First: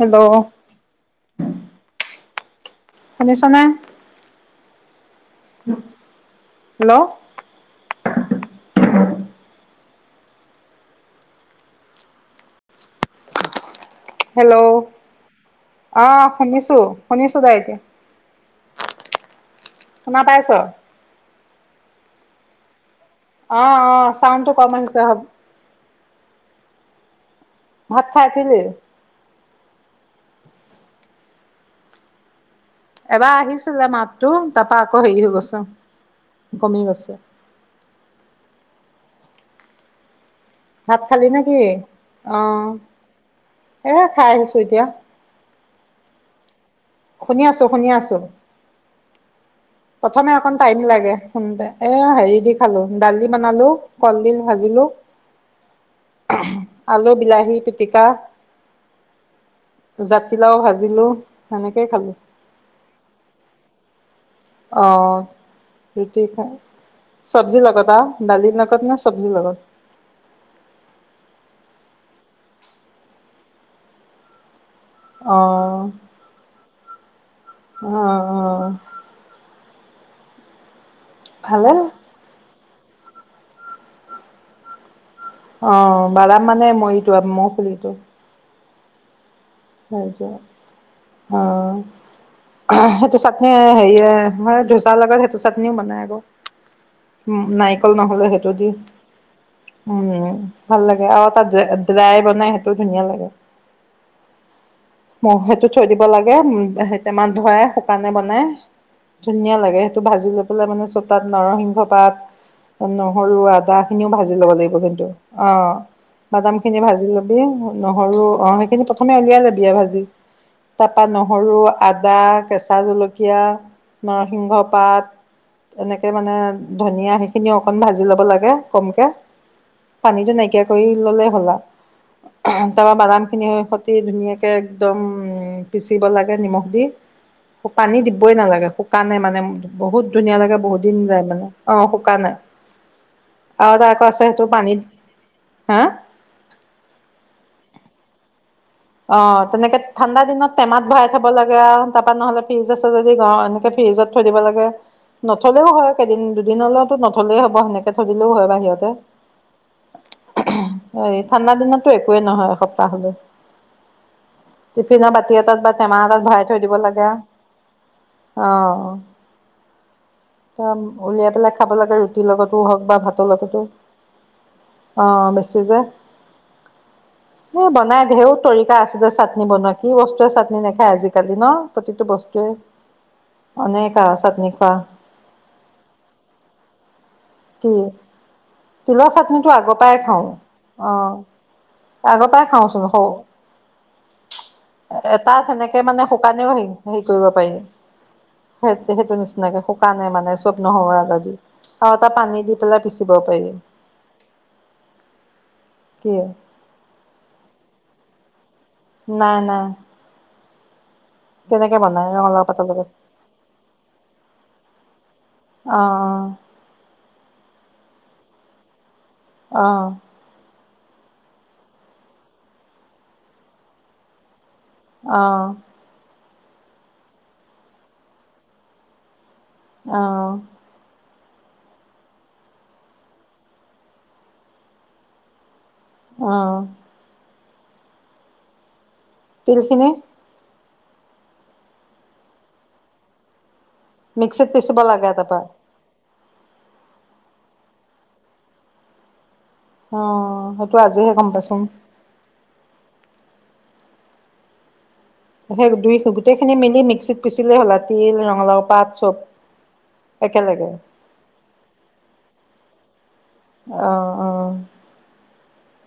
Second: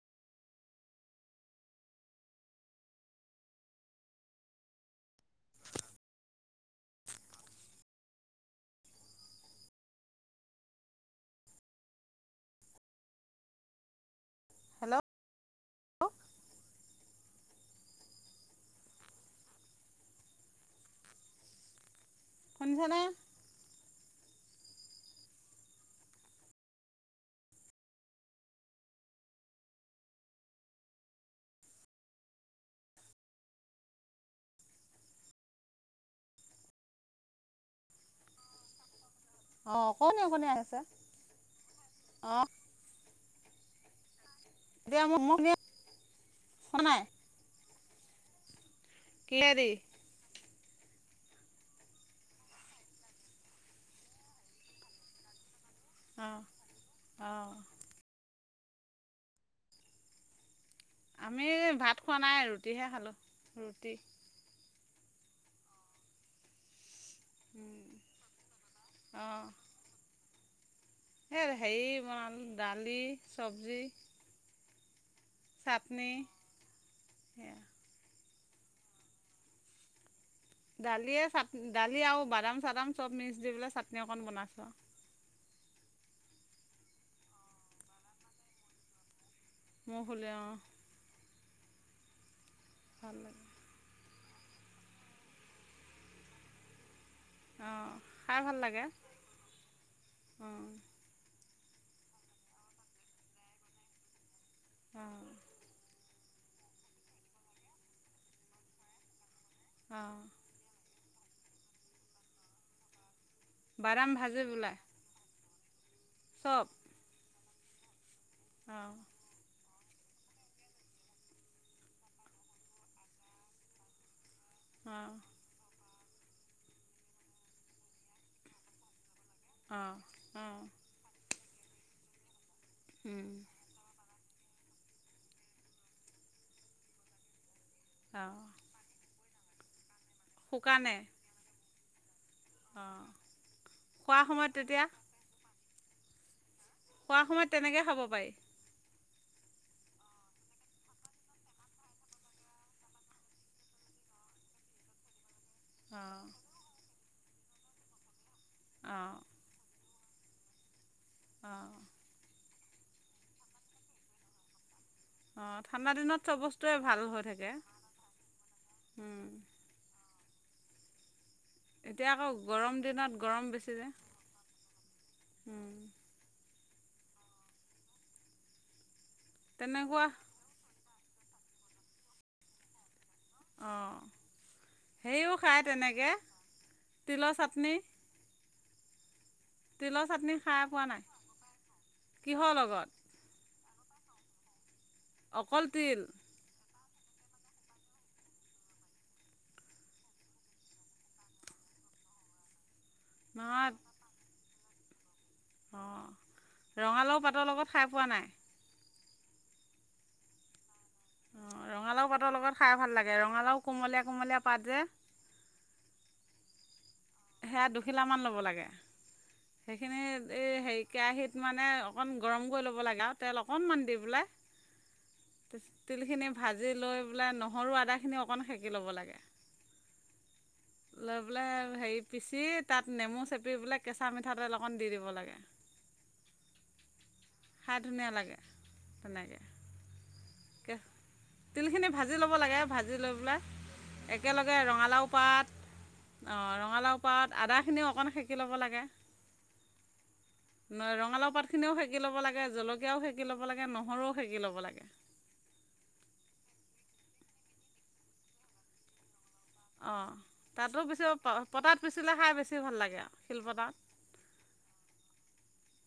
Hello? শুনিছনে? Hello? Hello, অ', শুনিছোঁ, শুনিছোঁ দে এতিয়া। শুনা পাইছ'? শুনিছনে? অ', অ', চাউনটো ক'ম আহিছে, হ'ব। ভাত খাই, উঠিলি? এবাৰ আহিছিলে মাতটো, তাৰপা আকৌ হেৰি হৈ গৈছে, কমি গৈছে। অ', অকনি-অকনি আহে। ভাত খালি নে, কি? অ', এয়া খাই আহিছোঁ। এতিয়া [unintelligible] নাই। শুনি আছো, শুনি আছো। কিহেদি? প্ৰথমে অকন টাইম লাগে, শুনোতে। এ হেৰি দি খালো, দালি বনালো, কলডিল ভাজিলো। অ আলু, অ বিলাহী পিটিকা। জাতিলাও ভাজিলো, আমি সেনেকেই ভাত খালো। খোৱা নাই ৰুটিহে খালোঁ, ৰুটি। অ', ৰুটী চব্জি লাগত আৰু, দালি লগত নে চব্জি লগত? সে হেৰি বনালো, দালি চব্জি অ', চাটনি, সেয়া। অ', অ'। দালিয়ে চাট, ভালে দালি আৰু বাদাম-চাদাম চব মিক্স দি পেলাই, চাটনি অকণ বনাইছোঁ আৰু। অ', বাদাম মানে মইটো, [unintelligible] খুলিটো। মোৰ সেই ফুলি অ অ', ভাল সেইটো লাগে চাটনি হেৰিয়ে, মানে ধোচাৰ লগত সেইটো চাটনিও বনাই, আকৌ। উম, অ নাৰিকল নহ'লে খাই সেইটো ভাল দি, লাগে উম, অ। ভাল লাগে। আৰু তাত ড্ৰাই বনাই, সেইটো ধুনীয়া লাগে। অ ম, সেইটো থৈ দিব লাগে, উ, সে টেমাত ভৰাই, শুকানে বনাই, ধুনীয়া লাগে। অ সেইটো ভাজি লৈ পেলাই মানে চব তাত, নৰসিংহ পাত, নহৰু আদ দা খিনিও, বাদাম ভাজি ল'ব লাগিব বোলাই কিন্তু। অ', বাদাম চব খিনি ভাজি লবি, নহৰু, আহ, অ সেইখিনি প্ৰথমে উলিয়াই লবি ভাজি। তাৰপা নহৰু, আদা, কেঁচা জলকীয়া, নৰসিংহ পাত, অ। এনেকে মানে, ধনিয়া সেইখিনিও অকণ ভাজি ল'ব লাগে, ক'মকে। অঁ পানীটো, অঁ নাইকিয়া কৰি ল'লে হ'ল আৰু তাৰপা বাদাম খিনি দি ধুনীয়াকৈ একদম, পিচিব লাগে নিমখ দি। পানী অঁ দিবই নালাগে, শুকানে মানে, বহুত ধুনীয়া লাগে, বহুত দিন শুকানে যায় মানে। অ', শুকানে, অঁ আৰু এটা আকৌ আছে, খোৱাৰ সেইটো সময়ত পানীত, তেতিয়া হা খোৱাৰ সময়ত, তেনেকৈ খাব পাৰি। অ', তেনেকে ঠাণ্ডা দিনত টেমাত ভৰাই থ'ব লাগে আৰু তাৰপা নহ'লে, ফ্ৰিজ আছে যদি ঘৰৰ, এনেকে ফ্ৰিজত থৈ দিব লাগে। নথলেও হয় কেইদিন অঁ দুদিনলৈতো নথলেই হ'ব সেনেকে থৈ দিলেও হয় বাহিৰতে। অঁ ঠাণ্ডা অঁ দিনতো একোৱেই নহয়, এসপ্তাহলে টিফিনৰ বাতি অঁ এটাত বা ঠাণ্ডা টেমা দিনত এটাত চব ভৰাই থৈ বস্তুৱে দিব ভাল লাগে আৰু অ' উম, দম উলিয়াই পেলাই খাব লাগে এতিয়া ৰুটিৰ আকৌ লগতো গৰম হওক বা দিনত ভাতৰ গৰম লগতো, বেছি যে অ' বেছি যে। এ বনাই ঢেৰ তৰিকা আছে যে চাটনি বনোৱা কি তেনেকুৱা বস্তুৱে, চাটনি নেখায় আজি কালি ন প্ৰতিটো বস্তুৱে, অনেক আৰু চাটনি খোৱা। সেইও খায় তেনেকে, তিলৰ চাট কি? তিলৰ চাটনি টো আগৰ পৰাই তিলৰ খাও চাটনি খাই পোৱা নাই অ' আগৰ পৰাই কিহৰ খাও চুন, লগত সৰু এটা অকল সেনেকে তিল মানে, শুকালেও হে-হেৰি কৰিব পাৰি। সেই-সেইটো নিচিনাকে শুকানে মানে ছব নহৰু, আদা দি। বা পানী দি পেলাই পিচিব পাৰি। নহয় কি অ' ৰঙালাও পাতৰ লগত খাই পোৱা নাই? নাই, নাই। অ' ৰঙালাও পাতৰ লগত খাই ভাল লাগে ৰঙালাও কোমলীয়া, কোমলীয়া পাত যে। অ', সেয়া দুখিলামান ল'ব লাগে অ সেইখিনি এই সেই কেৰাহীত মানে অকণ গৰম কৰি ল'ব লাগে আৰু তেল অকণমান দি অ পেলাই। অ তিলখিনি ভাজি লৈ পেলাই নহৰু আদাখিনি অকণমান সেকি ল'ব লাগে। অ', লয় পেলায় হেৰি পিচি তাত নেমু চেপি পেলাই কেঁচা-মিঠাতেল অকণ দি দিব লাগে। অ', খাই ধুনীয়া লাগে তেনেকে। তিলখিনি তেলখিনি ভাজি ল'ব লাগে ভাজি লৈ পেলাই মিক্সিত একেলগে পিচিব ৰঙালাও লাগে তাৰপা পাত অ' ৰঙালাও পাত আদাখিনিও অকণ সেকি ল'ব লাগে। অ' সেইটো আজিহে গম ৰঙালাও পাইছো। পাতখিনিও সেকি ল'ব লাগে জলকীয়াও সেকি ল'ব নহৰুও সেকি ল'ব লাগে। সেই দুই গোটেইখিনি মেলি মিক্সিত পিচিলে হ'লা তিল, ৰঙালাও পাত চব। অ' একেলগে তাতো পিছি পটাত পিচিলে খাই বেছি ভাল লাগে আৰু। শিলপতাত অ'অ'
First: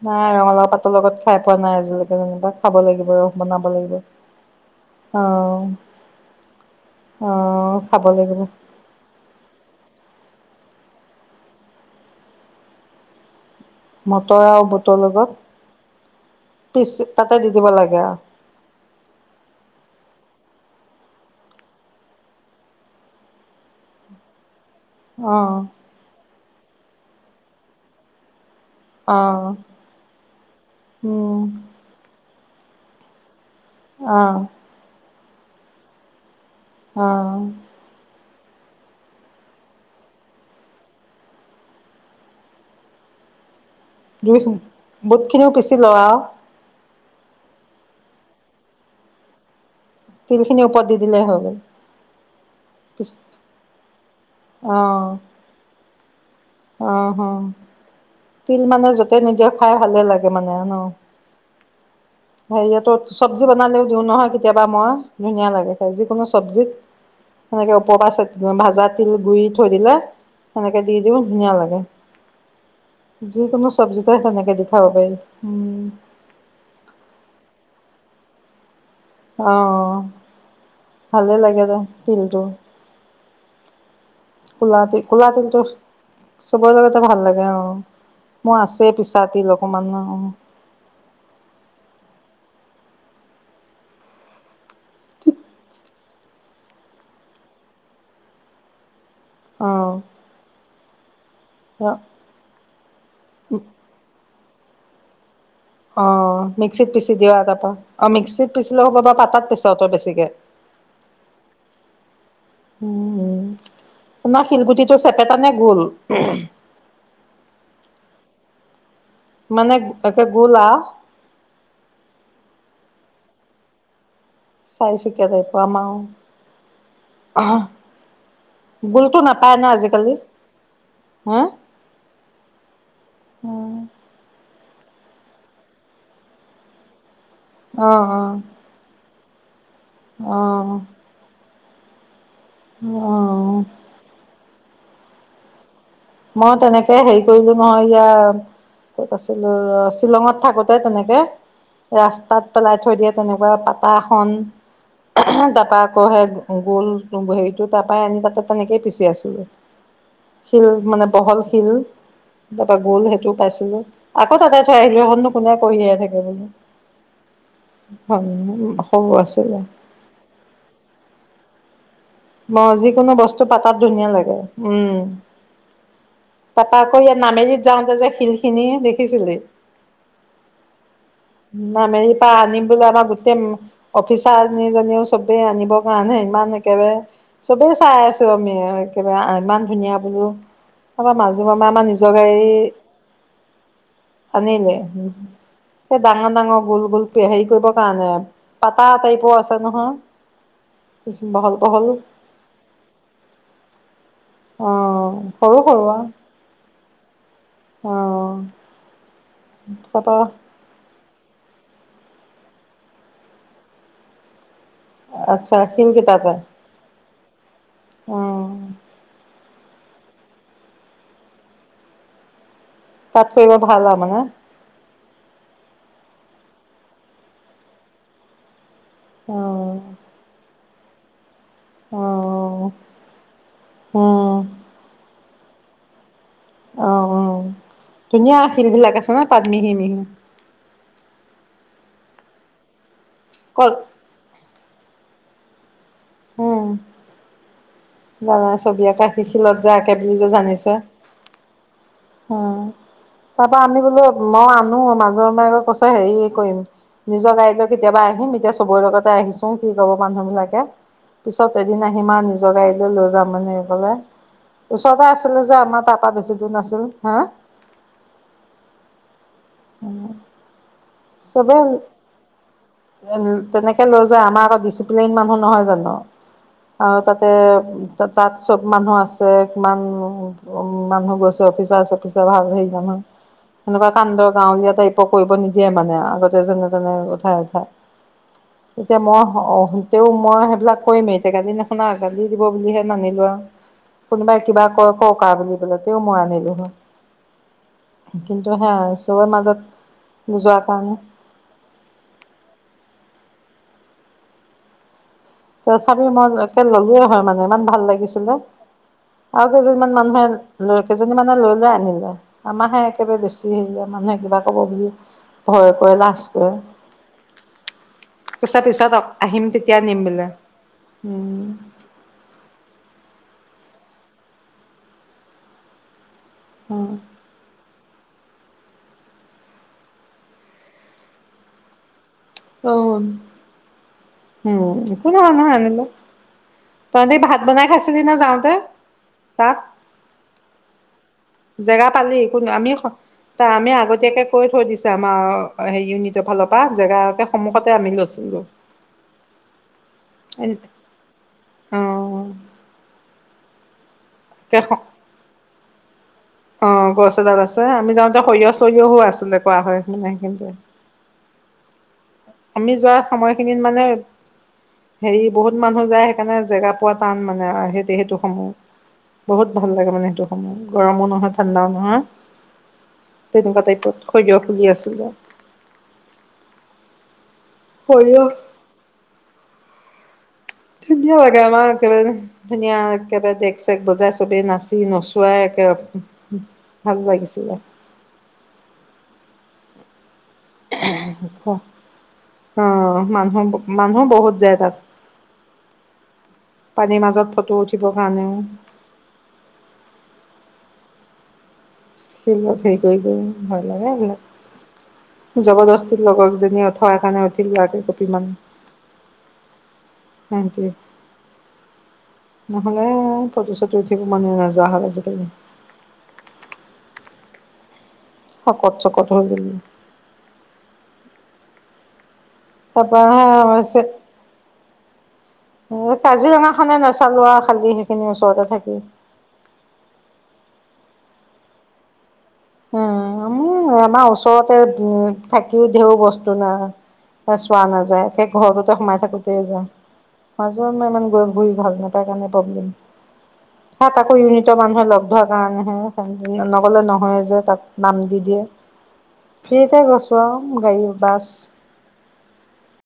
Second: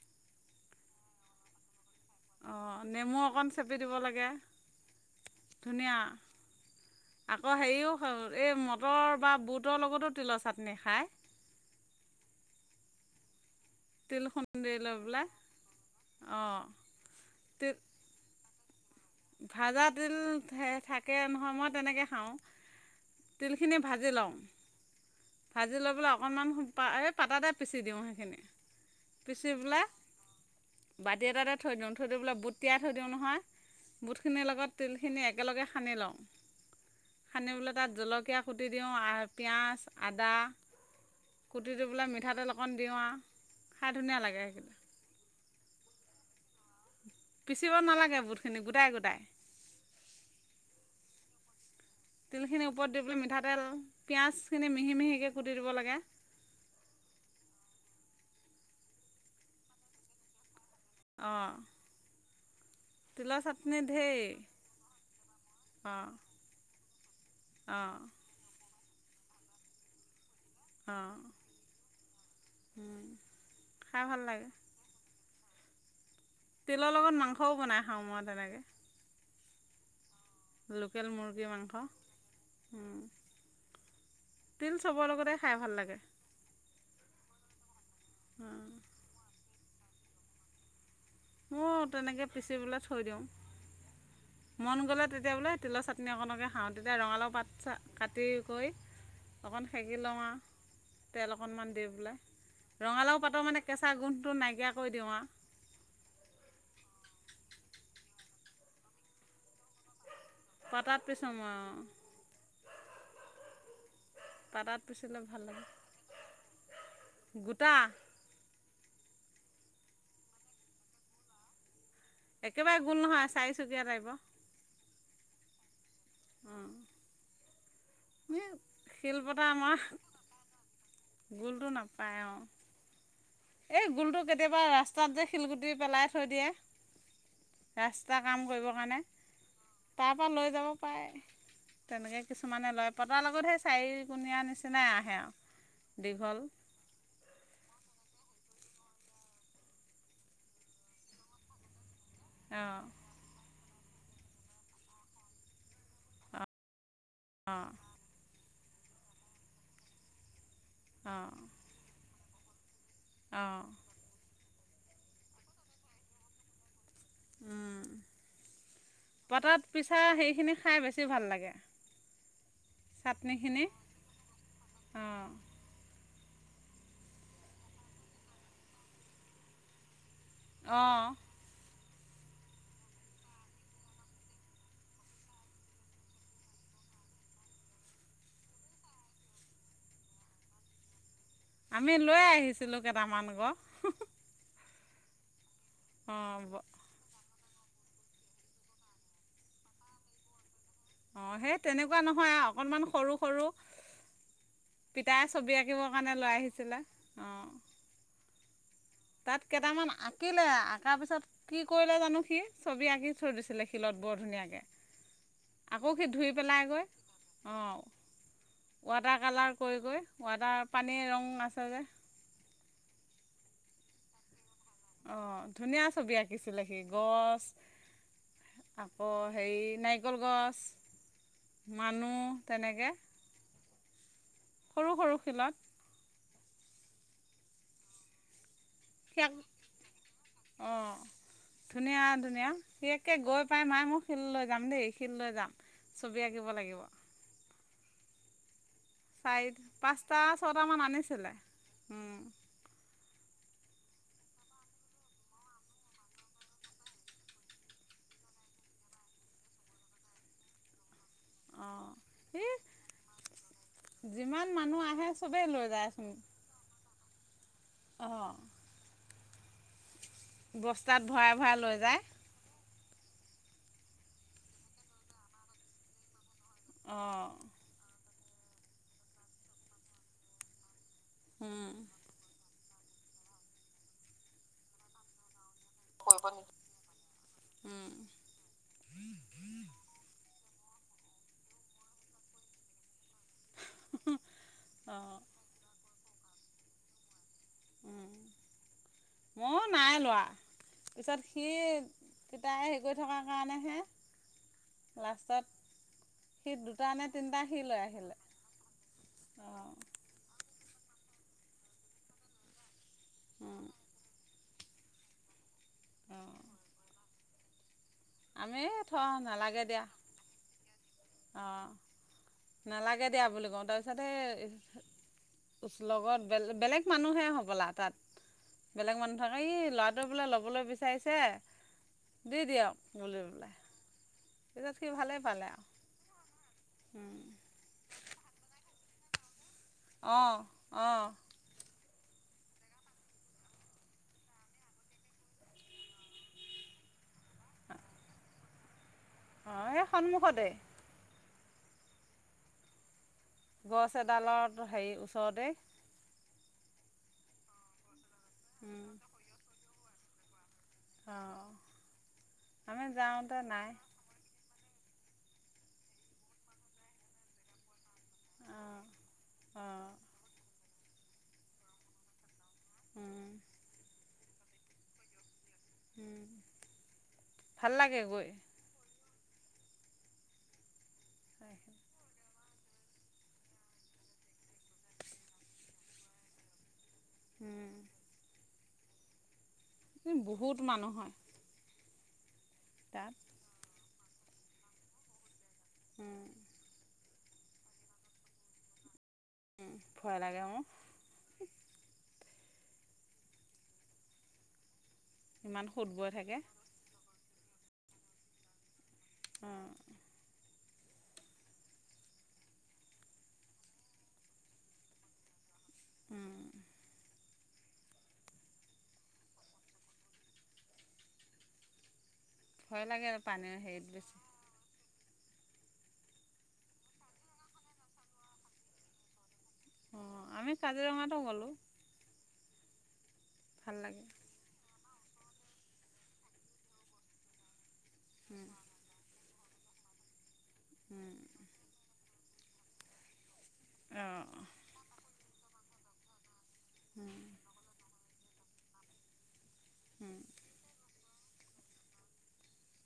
নাই ৰঙালাও পাতৰ লগত খাই পোৱা নাই আজিলৈ। অ'নেমু অকণ চেপি দিব লাগে অ ধুনীয়া। অ আকৌ হেৰিও খাব লাগিব এই মটৰ বা বুটৰ লগতো তিলৰ চাটনি খায়। তিল মটৰ আৰু খুন্দি লৈ বুটৰ পেলাই লগত অঁ পিচি তাতে দি দিব তিল লাগে আৰু। ভাজা তিল থে থাকে নহয় মই তেনেকৈ খাও। তেলখিনি ভাজি লও। অ ভাজি লৈ পেললৈ অকণমান এই পাতা এ পিচি দিওঁ সেইখিনি। অ পিচি পেলাই বাতি উম এটাতে থৈ দিও থৈ দি পেলাই বুটিয়াই থৈ দিও নহয়। অ বুটখিনিৰ লগত তেলখিনি একেলগে সানি লও অ সানি তাত জলকীয়া খুটি দিও আৰু পিয়াজ আদা কুটিটো পেলাই মিঠাতেল অকণ দিও আৰু। খাই ধুনীয়া দুই লাগে। বুটখিনিও পিচি লোৱা আৰু পিচিব নালাগে বুুটখিনি গোটাই গোটাই। তিলখিনিৰ ওপৰত দি দিলেই হৈ গ'ল তেলখিনিৰ ওপৰত দি পিচ পেলাই মিঠাতেল, পিয়াজ। সেইখিনি মিহি-মিহিকে কুটি দিব লাগে। অহ' তিল মানে য'তে নিদিৱ, খাই ভালে লাগে মানে ন। অঁ। হেৰিয়াতো তিলৰ চবজি চাটনি বনালেও দিও ঢেৰ নহয় কেতিয়াবা মই, ধুনীয়া লাগে খাই অঁ যিকোনো চব্জিত। সেনেকে অঁ ওপৰ পৰা ভাজা তিল গুৰি থৈ দিলে। সেনেকে দি অঁ দিব ধুনীয়া লাগে, যিকোনো খাই চবজিতে ভাল লাগে সেনেকে দি খাব পাৰিবি। তিলৰ লগত মাংসও বনাই খাওঁ মই তেনেকে। আহ' লোকেল ভালে মুৰ্গী লাগে মাংস দে তিলটো। কুলা তিল চবৰ কুলা লগতে খাই তিলটো ভাল লাগে চবৰে লগতে ভাল লাগে অ'। মোৰ আছে পিচা তিল অকমান অ'। মোৰ তেনেকে পিচি পেলে থৈ দিওঁ। মন গ'লে তেতিয়া বোলে তিলৰ চাটনি অকণকে খাওঁ, তেতিয়া ৰঙালাও পাত-চাত কাটি কৰি। অকণ সেকি লওঁ আৰু তেল অকণমান দি অ'। পেলাই। ৰঙালাও পাতো মানে কেঁচা গোন্ধটো নাইকিয়া কৰি দিওঁ আও। অ' মিক্সিত পিচি দিয়া তাৰপা। অ' মিক্সিত পিচিলেও হ'ব পাতাত পিছ তই বেছিকে? পাতাত পিছো মই অ'। উম উম, তোমাৰ পটাত শিলগুটিটো পিচিলে চেপেটা ভাল নে লাগে গোল? গোটা। মানে একে গোল আও। একেবাৰে গোল নহয়! চাৰিচুকীয়া টাইপৰ। চাৰিচুকীয়া টাইপৰ আমাৰ অ'। উম'। গোলটো নাপায় ন' আজিকালি? হা গগোলটো নাপায় অ'। অ এই গোলটো কেতিয়াবা ৰাস্তাত যে শিলগুটি পেলাই থৈ দিয়ে। অ ৰাস্তাৰ কাম কৰিবৰ কাৰণে তাৰ পৰা অ লৈ যাব পাৰে। তেনেকে কিছুমানে লয় অ পতাৰ লগত সেই চাৰি কোণীয়া নিচিনাই আহে আও। মইয়ো তেনেকে হেৰি কৰিলো নহয়। ইয়াৰ ক'ত আছিলোঁ ৰ'! শ্বিলঙত থাকোঁতে তেনেকে ৰা তাত পেলাই অঁ থৈ দিয়ে। তেনেকুৱা পাতা এখন, তাৰপৰা আকৌ সেই গোল সেইটো অঁ তাৰ পৰা আনি তেনেকেই পিচি আছিলো। শিল মানে অঁ বহল শিল। তাৰাপৰা গোল সেইটো অঁ পাইছিলো। আকৌ তাতে থৈ আহিলো। [unintelligible] কোনে কঢ়িয়াই থাকে বুলি। হয়, [unintelligible] তাৰ সেইখিনি খাই বেছি ভাল লাগে। মই যিকোনো বস্তু চাটনিখিনি পাতাত ধুনীয়া লাগে। উম! অঁ তাৰপা আকৌ ইয়াত নামেৰিত যাওঁতে যে, শিল খিনি দেখিছিলি? অঁ। উম, নামেৰি পা অনিবলে আমাৰ গোটেই অফিচাৰ কেইজনীও চবেই আনিব কাৰণে ইমান একেবাৰে চবেই চাই আছো আমি। একেবাৰে ইমান ধুনীয়া বোলো। তাৰপা মাজো মামাই আমাৰ আমি নিজৰ লৈ গাড়ী আহিছিলোঁ কেইটামান আকৌ আনিলে। সেই ডাঙৰ, অঁ ডাঙৰ গোল, গোল। হেৰি কৰিব কাৰণে, পাতা টাইপো আছে নহয়। অঁ বহল সেই বহল তেনেকুৱা নহয়, অকণমান সৰু, সৰু। অ পিতায়ে সৰু ছবি সৰু আঁকিব কাৰণে লৈ আহিছিলোঁ। অঁ। অঁ। তাত কেইটামান আঁকিলে, আঁকাৰ পিছত কি কৰিলে জানো সি? ছবি আঁকি থৈ দিছিলে শিলত বৰ ধুনীয়াকে। আচ্ছা আকৌ সি ধুই শিলকেইটাতে পেলাইগৈ। অঁ। অ ৱাটাৰ কালাৰ কৰি, কৰি ৱাটাৰ, পানীৰ ৰং আছে যে। তাত কৰিলে ভাল আও মানে। অঁ, ধুনীয়া ছবি আঁকিছিলে সি, গছ আকৌ, অ হেৰি নাৰিকল গছ, অ মানুহ, তেনেকে। উম। সৰু, সৰু শিলত। অঁ অঁ, ধুনীয়া শিল বিলাক আছে ন', তাত সি মিহি, মিহি। অঁ, ধুনীয়া, ধুনীয়া সি একে গৈ পাই কল মাই মোক শিল লৈ যাম দেই, শিল লৈ যাম, ছবি আঁকিব উম লাগিব। জানা ছবি আঁকা চাৰি শিলত যে আঁকে বুলি পাঁচটা যে জানিছে ছটামান আনিছিলে। উম। অ তাৰ পৰা আমি বোলো, মই আনো। মাজৰ মাকে কৈছে হেৰি কৰিম। নিজৰ গাড়ী লৈ কেতিয়াবা আহিম। এতিয়া চবৰে লগতে আহিছো কি কব মানুহ বিলাকে। পিছত এদিন অঁ আহি আও এই নিজৰ গাড়ীত। লৈ যাম এনেকে কলে যিমান মানুহ আহে ওচৰতে আছিলে চবেই যে, লৈ আমাৰ যায়চোন তাৰপৰা বেছি দূৰ নাছিল। হে? অঁ বস্তাত ভৰাই ভৰাই লৈ যায়। উম, তেনেকে লৈ আমাৰ আকৌ ডিচিপ্লিন মানুহ নহয় জানো? আৰু তাতে অঁ তাত চব মানুহ আছে কিমান মানুহ কেছে অফিচাৰ চফিচৰ ভাল হেৰি যায় সেনেকুৱা কান্দ গাঁওলীয়াত কৰিব নিদিয়ে মানে আগতে যেনে তেনে উঠাই উঠাই এতিয়া মই তেও মই সেইবিলাক কৰিমেই এতিয়া কালি নুশুনা কালি দিব বুলিহে নানিলো আও কোনোবাই কিবা কয় কওক অঁ আও বুলি তেওঁ মই আনিলো হয়। কিন্ত সেহজ মইও নাই লোৱা, পিছত পিছত সি কিতাই হেৰি কৰি থকাৰ কাৰণেহে লাষ্টত তথাপি মই সি একে দুটা নে ললোৱেই হয় মানে, তিনিটা সি ইমান ভাল লৈ আহিলে লাগিছিলে। আও অঁ কেইজনমান মানুহে ল কেইজনী মানে লৈ লৈ আনিলে, আমাৰহে একেবাৰে বেছি হেৰি আ মানুহে কিবা ক'ব বুলি ভয় কৰে, লাজ অঁ কৰে। কৈছে আমি থ পিছত আহিম নালাগে তেতিয়া দিয়া নিম বোলে। উম অঁ নালাগে দিয়া বুলি কওঁ, তাৰপিছত সেই ওচ লগত বে বেলেগ উম মানুহে হ'বলা তাত বেলেগ মানুহ থাকে ই ল'ৰাটোৱে বোলে ল'বলৈ বিচাৰিছে, দি অ দিয়ক বুলি বেলাই উম একো নহয় নহয় আনিলে, তহঁতি ভাত বনাই খাইছিলি নে যাওঁতে তাত? অঁ অঁ জেগা পালি? কোনো আমি স তা আমি আগতীয়াকে কৈ থৈ দিছো। আমাৰ সে ইউনিটৰ ফালৰ পৰা জেগা একে সন্মুখতে আমি লৈছিলোঁ। অ এই সন্মুখতে। অঁহ। গছ এডালত অ হেৰি ওচৰতেই। অ গছ এডাল আছে, আমি যাওঁতে সৰিয়হ চৰিয়হো আছিলে কোৱা হয় মানে সেই খিন্তে। আহ। আমি যোৱা সময়খিনিত মানে হেৰি বহুত মানুহ যায় সেইকাৰণে জেগা পোৱা টান মানে সেই যি সেইটো সমূহ অঁ বহুত ভাল অঁ লাগে মানে সেইটো সমূহ গৰমো নহয় ঠাণ্ডাও নহয়। তেনেকুৱা টাইপত সৰিয়হ খুজি আছিলে। উম ভাল লাগে সৰিয়হ গৈ [inaudible] একেবাৰে। ধুনীয়া একেবাৰে দেগ চেগ বজাই চবেই নাচি নচুৱাই একে ভাল লাগিছে। উম। বহুত মানুহ হয়। অ তাত মানুহো মানুহো বহুত যায় তাত। পাণী মাজত ফটো উঠিবৰ কাৰণেও। উম ভয় লাগে মোৰ। ফিল্ডত হেৰি কৰি কৰি ভয় লাগে এইবিলাক, ইমান সুত জবৰদস্তি বৈ থাকে লগকজনীয়ে ও ৱা কাৰনে উঠিলোঁ আৰু দুই কপি মান। অহ। থেংকিইউ। নহলে ফটো চটো উঠিব মনে নোযোৱা হল আজিকালি। উম। সকত চকটো হৈ গলো। ভয় তাপা লাগে [inaudible] পানীৰ হেৰিত বেছি এ কাজিৰঙা খনে নাচালো আৰু খালি সেইখিনি ওচৰতে থাকি। অঁ আমি কাজিৰঙাতো গ'লো। উম আমি ভাল আমাৰ লাগে ওচৰতে উ থাকিও ঢেউ বস্তু না, চোৱা নাযায় সেই ঘৰতোতে সোমাই থাকো। তে যায়, মাজৰ ইমান গৈ ঘূৰি ভাল নাপায় কাৰণে প্ৰব্লেম। সাত আকৌ ইউনিটৰ মানুহে লগ ধৰাৰ কাৰণে, নগলে নহয় যে। তাত নাম দি দিয়ে, ফ্ৰীতে গৈছোঁ অঁ আৰু গাড়ী বাছ।